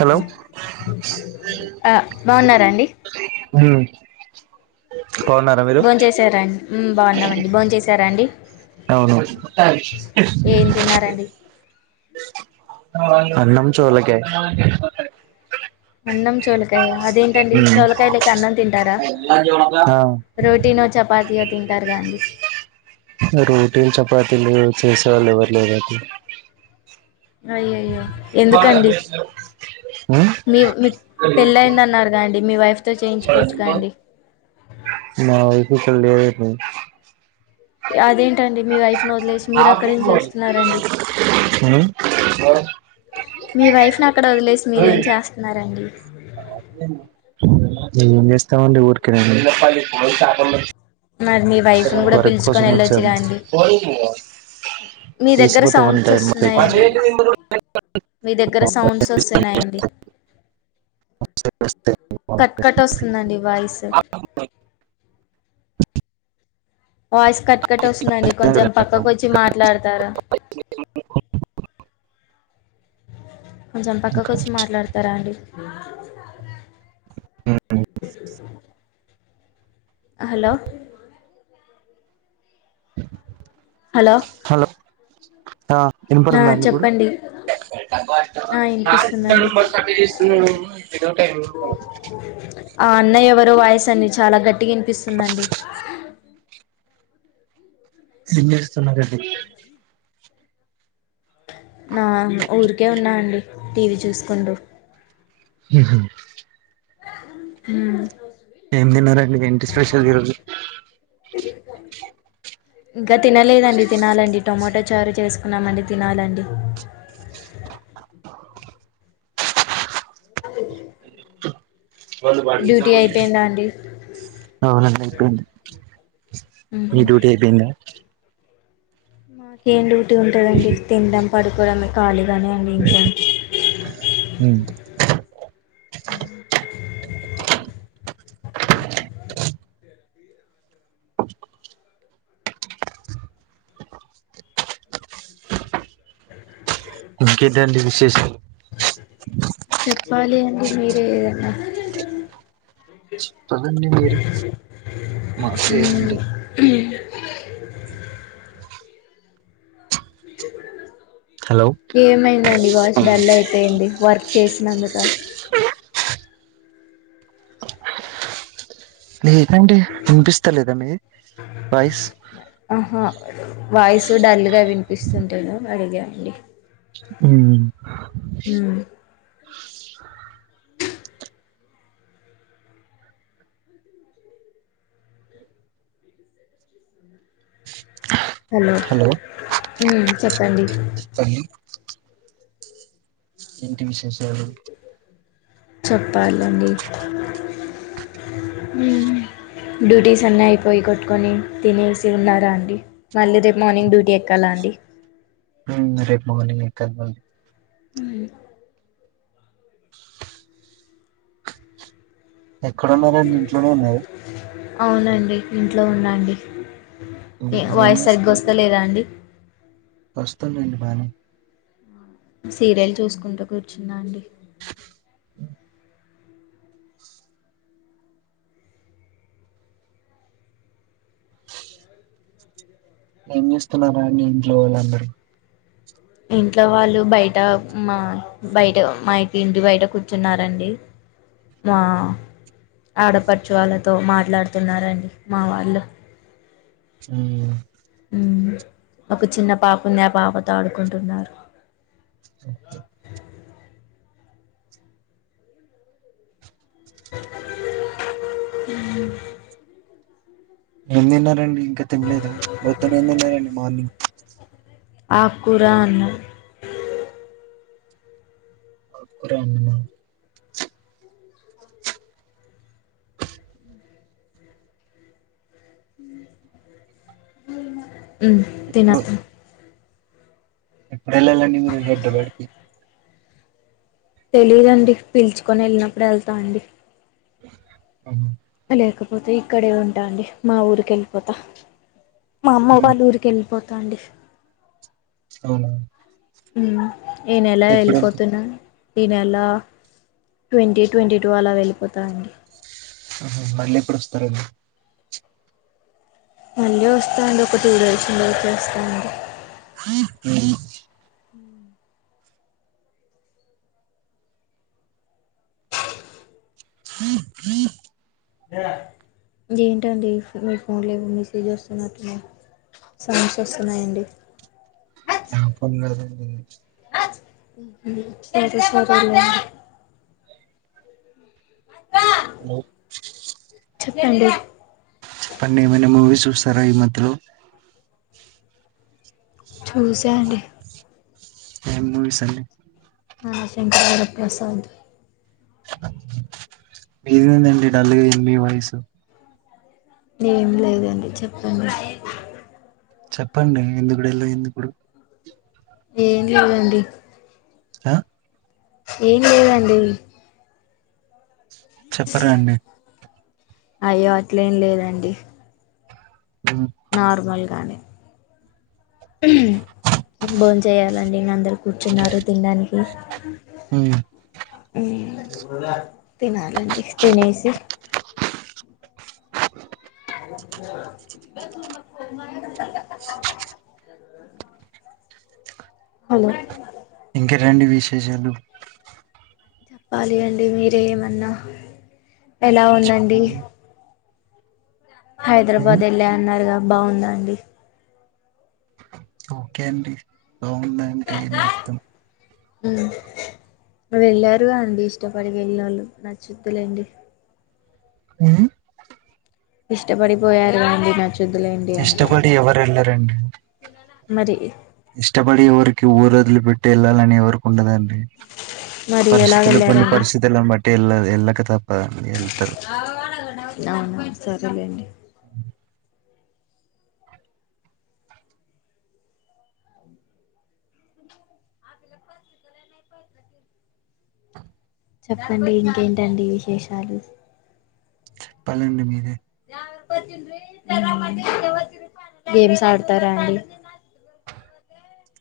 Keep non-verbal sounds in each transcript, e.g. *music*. Hello ఆ బాగున్నారాండి హ భోన్ చేసారా అండి బాగున్నామండి బోన్ చేసారా అండి అవును ఏం తిన్నారండి న్నమ్ చోలక అన్నం చూలకాయ అదేంటండి చూలకాయ లేక అన్నం తింటారా ఆ రోటీనో చపాతయో తింటారు ండి రోటీలు చపాతీలు చేసే వాళ్ళు ఎవ్వరు లేదది అయ్యయ్యో ఎందుకండి ఉమ్ మీ మీ పెళ్ళయింది అన్నారు కదండీ మీ వైఫ్ తో చేయించుకోవచ్చుగా అండి మా వైపు ఇక్కడ లేదు ఇప్పుడు అదేం తండి మీ వైఫ్ను వదిలేసి మీరు అక్కడేం చేస్తున్నారండి ఉమ్ మీ వైఫ్ ని అక్కడ వదిలేసి మీరు ఏం చేస్తున్నారండి ఏం చేస్తామండి ఊరకె మరి మీ వైఫ్ ను కూడా వరి కోసం పిలుచుకొని వచ్చాం వెళ్ళొచ్చుగా అండి మీ దగ్గర తీసుకపోతే వన్ సౌండ్స్ టైం వస్తున్నాయండి *unintelligible* మీ దగ్గర సౌండ్స్ వస్తున్నాయండి కట్ కట్ వస్తుందండి వాయిస్ వాయిస్ కట్ కట్ వస్తుందండి కొంచెం పక్కకు వచ్చి మాట్లాడతారు కొంచెం పక్కకు వచ్చి మాట్లాడతారా అండి హలో హలో హలో ఆ ఆ వినబడుతుందా అండి ఇప్పుడు చెప్పండి ఆ వినిపిస్తుందండి *unintelligible* టైమ్ ఆ అన్నయ్య ఎవరో వాయస్ అన్ని చాలా గట్టిగా వినిపిస్తుందండి సిమ్మేస్తున్నారండి నా ఊరికే ఉన్నా అండి టీవీ చూసుకుంటూ ఉహా *unintelligible* ఏం తిన్నారండి ఏంటి స్పెషల్ ఈరోజు కొడి ఇంకా తినలేదండి తినాలండి టొమాటో చారు చేసుకున్నామండి తినాలండి *inaudible* డ్యూటీ అయిపోయిందా అండి *unintelligible* మీ మ్మ్. డ్యూటీ అయిపోయింద మాకేం డ్యూటీ ఉంటందండి తినడం పడుకోవడంమే ఖాళీగానే అండి ఇంకా హ *inaudible* ఇంకేంటండి విశేషాలు చెప్పాలి అండి మీరే ఏదన్నా పదండి మీరు మాంట మస్తు ఏదంటే మ్మ్ హలో ఏమైందండి వాయిస్ డల్ అయిపోయింది వర్క్ చేసి నందుక *inaudible* లేదంటే అనిపిస్తా లేదా మీ వాయిస్ ఆహా వాయిసు డల్ గా వినిపిస్తుంటేను అడిగా అండి మ్ హ హలో మ్ చెప్పండి చిట్టి తల్లి ఏంటి విశేషలు చెప్పాలండి డ్యూటీస్ అన్ని అయిపోయి కొట్టుకొని తినేసి ఉన్నారా అండి మళ్ళీ రేపు మార్నింగ్ డ్యూటీ ఎక్కాలా అండి అ ఉ రేపు మార్నింగ్ ఎక్కలి మల్లి ఉ ఎక్కడున్నారండి ఇంట్లోనే ఉన్నారు అవునండి ఇంట్లో ఉన్నా అండి మ్మ్ ఏ వాయిస్ సరిగ్గా వస్తా లేదా అండి వస్తుంది అండి బానే సీరియల్ చూసుకుంటు కూర్చుఉన్నా అండి ఏం చేస్తున్నారా అండి ఇంట్లో వాళ్ళుందరూ ఇంట్లో వాళ్ళు బయట మా బయట మా ఇకి ఇంటి బయట కూర్చున్నరండి మా ఆడపడుచు వాళ్లతో మాట్లాడుతున్నారండి మా వాళ్ళు చున్ ఉ ఒక చిన్న పాప ఉంది ఆ పాపతో ఆడుకుంటున్నారు ఏం తిన్నారండి ఇంకా తినలేదా మొత్తం ఏం తిన్నారండి మార్నింగ్ ఆకుకూర అన్నం ఆకుకూర అండి మాది ఉహు ఎప్పుడు తినతో లే లే నివరు హెడ్ వేడికి తెలీదు అండి పిలుచుకొని వెళ్ళినప్పుడు వెళ్తా అండి అ లేకపోతే ఇక్కడే ఉంటా అండి మా ఊరికి వెళ్ళిపోతా మా అమ్మ మ్మ్ వాళ్ళ ఊరికి వెళ్ళిపో తాండి అవును ఉ ఈ నేల వెళ్ళిపోతున్నా ఈ నెల్లా ట్వంటీ ట్వంటీ టూ అలా వెళ్ళిపోతా అండి ఉహు మళ్ళీ ఎప్పుడు వస్తారు మళ్ళీ వస్తా అండి ఒక టూ డేస్ ఉండి వచ్చేస్తా అండి చు స్ీీ ఏంటండి మీ ఫోన్లో ఏమో మెసేజ్ వస్తునట్టు ఉన్నాయి సౌండ్స్ వస్తున్నాయి అండి నా పోన్ లా రింగ్ నుంచు సరే లే గ ఏ అవు చెప్పండి చెప్పండి ఏమైనా మూవీ చూస్తారా ఈ మధ్యలో చూసా అండి ఏం మూవీస్ అండి మన శంకర వరప్రసాద్ ఏం అయ్యింది అండి డల్ గా అయ్యింది వాయిస్ ఏం లేదండి చెప్పండి చెప్పండి ఎందుకు డల్ గా అయ్యింది ఇప్పుడు ఏం లేదండి ఆ ఏం లేదండి చెప్పరా అండి అయ్యో అట్లే ఏం లేదండి ఉమ్ నార్మల్ గానే ఉ బోన్ చేయాలండి ఇంకా అందరు కూర్చున్నారు తినడానికి ఆ తినాలండి తినేసి బసు మ ఫోన్ మ హలో ఇంకేటండి విశేషాలు? చెప్పాలి అండి మీరే ఏమన్నా, ఎలా ఉందండి? ఉమ్ హైదరాబాద్ ఎల్లా అన్నారుగా బాగుందా అండి ఓకె అండి బావుందా అంటే ఏం జెప్తం వెళ్ళారుగా అండి ఇష్టపడి వెళ్లారు నచ్చుద్ది లేండి ఆ ఇష్టపడిపోయారుగా అండి నచ్చుత్ ఇష్టపడి ఎవరెల్లరండి, మరి ఇష్టపడి ఎవర్ పెట్టి ఊరోదిలిపెట్టి ఎళ్లాలని ఎవరుకుంటదండి మరి ఎలా పరిస్థితులు కొన్ని వెళ్ళారండి పరిస్థితిలను బట్టి ఎల్ల ఎల్లక తప్ అవునా సరేలెండి చెప్పండి ఇంకేంటండి విశేషాలు? చెప్పాలండి మీరే ఉమ్ గేమ్స్ ఆడతరా అండి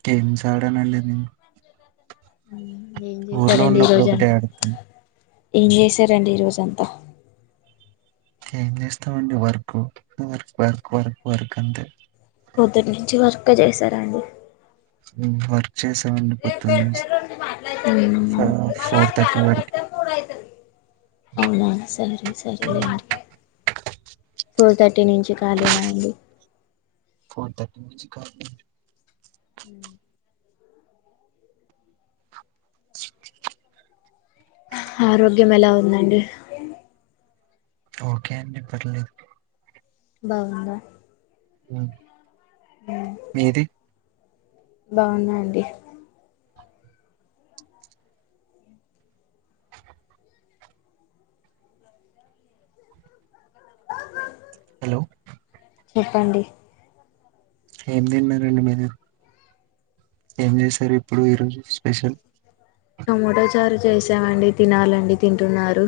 గేమ్స్ ఆడనండి నేను ఉమ్ ఏం ఊర్లో జేశారండి ఈ ఉన్నప్పుడు ఒకటే రోజంతా ఆడతాను ఏం చేశారండి ఈరోజంతా ఏం జేస్తామండి వర్క్ వర్ వర్క్ వర్క్ వర్క్ అంతే కే చేశార అండి ఉమ్ వర్క్ చేసామండి పొద్దున్నే మ్మ్ ఫోర్ ఫోర్ థర్టీ వరకి అవునా సరే సరే అండి ఫోర్ థర్టీ నుంచి కాలినా అండి ఫోర్ థర్టీ నుంచి కాలినే ఉమ్ ఆరోగ్యం ఎలా ఉందండి? ఓకే అండి పర్లేదు బాగుందా ఉమ్ మీది బాగుందండి లో చెప్పండి ఏం దిన్నరండి మీరు ఏం జేశారు ఇప్పుడు ఈరోజు స్పెషల్ టొమోటో చారు చేసా అండి తినాలండి, తింటున్నారు.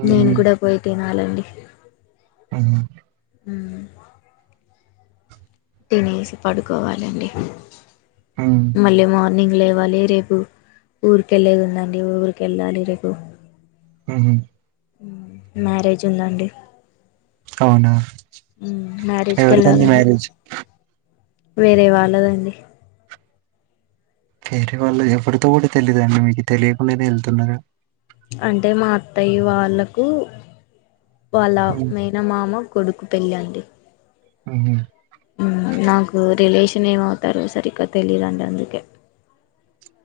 ఉమ్, నేను కూడా పోయి తి ఆలు అండి అవునా ఉమ్ తినేసి పడుకోవాలండి ఉమ్, మళ్ళీ మార్ ర్నింగ్ లేవాలి రేపు ఊరికెళ్ళేదుందండి, ఊరికి ఎళ్ళాలి రేపు ఉ హు హ్మ్ మ్యారేజున్దండి అవునా, మ్యారేజ్కి ఎవరిదుంది వెళ్ళాలని మ్యారేజ్ వేరే వాళ్ళదండి వేరే వాళ్ళు ఎవడుతో కూడా తెలిదు అండి మీకు తెలియకుండానే వెళ్తున్నన్నారు అంటే మా అత్తయ్య వాళ్ళకు వాళ్ళ ఉమ్, మేన మామ కొడుకు పెళ్ళండి ఆహా రిలేషన్ ఏమవుతారో సరిగ్గా తెలీయదండి అందుకే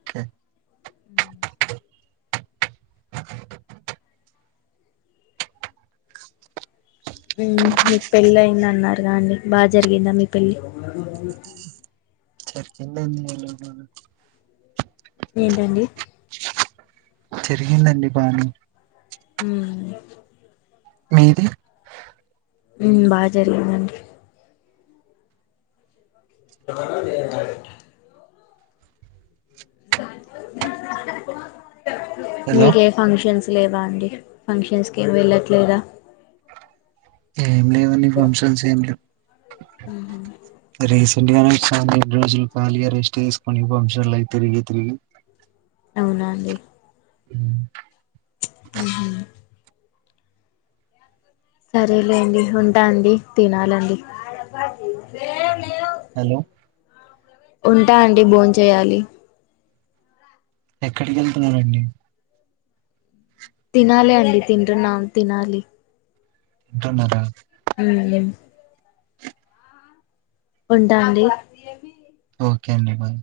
ఓకే, మీకు పెళ్ళి అయింది అన్నారు కా అండి బాగా జరిగిందా మీ పెళ్ళి చెరికి ఎలాగైనా ఏంటండి చెరిగిందండి పానీ హ్మ్మ్ మీది హ్మ్మ్ బా జరిగిందండి హలో మీకే ఫంక్షన్స్ లేవా అండి ఫంక్షన్స్ కి వెళ్ళట్లేదా ఏం లేవనిీ ఫంక్షన్స్ ఏం లేవు రీస్ తండి రెండు రోజులు కలిగ రెస్ట్ తీసుకుని ఫంక్షన్ లై తిరిగి తిరిగి అవునండి హ్మ్మ్ ఉహు సరేలేండి ఉంటా అండి తినాలండి హలో ఉంటా అండి భోన్ చేయాలి ఎక్కడికి వెళ్తున్నారంండి తినాలి అండి తింటున్న తినాలి ఉంటన్నర హ్మ్మ్ హ్మ్మ్ ఉంటా అండి ఓకే అండి బాయ్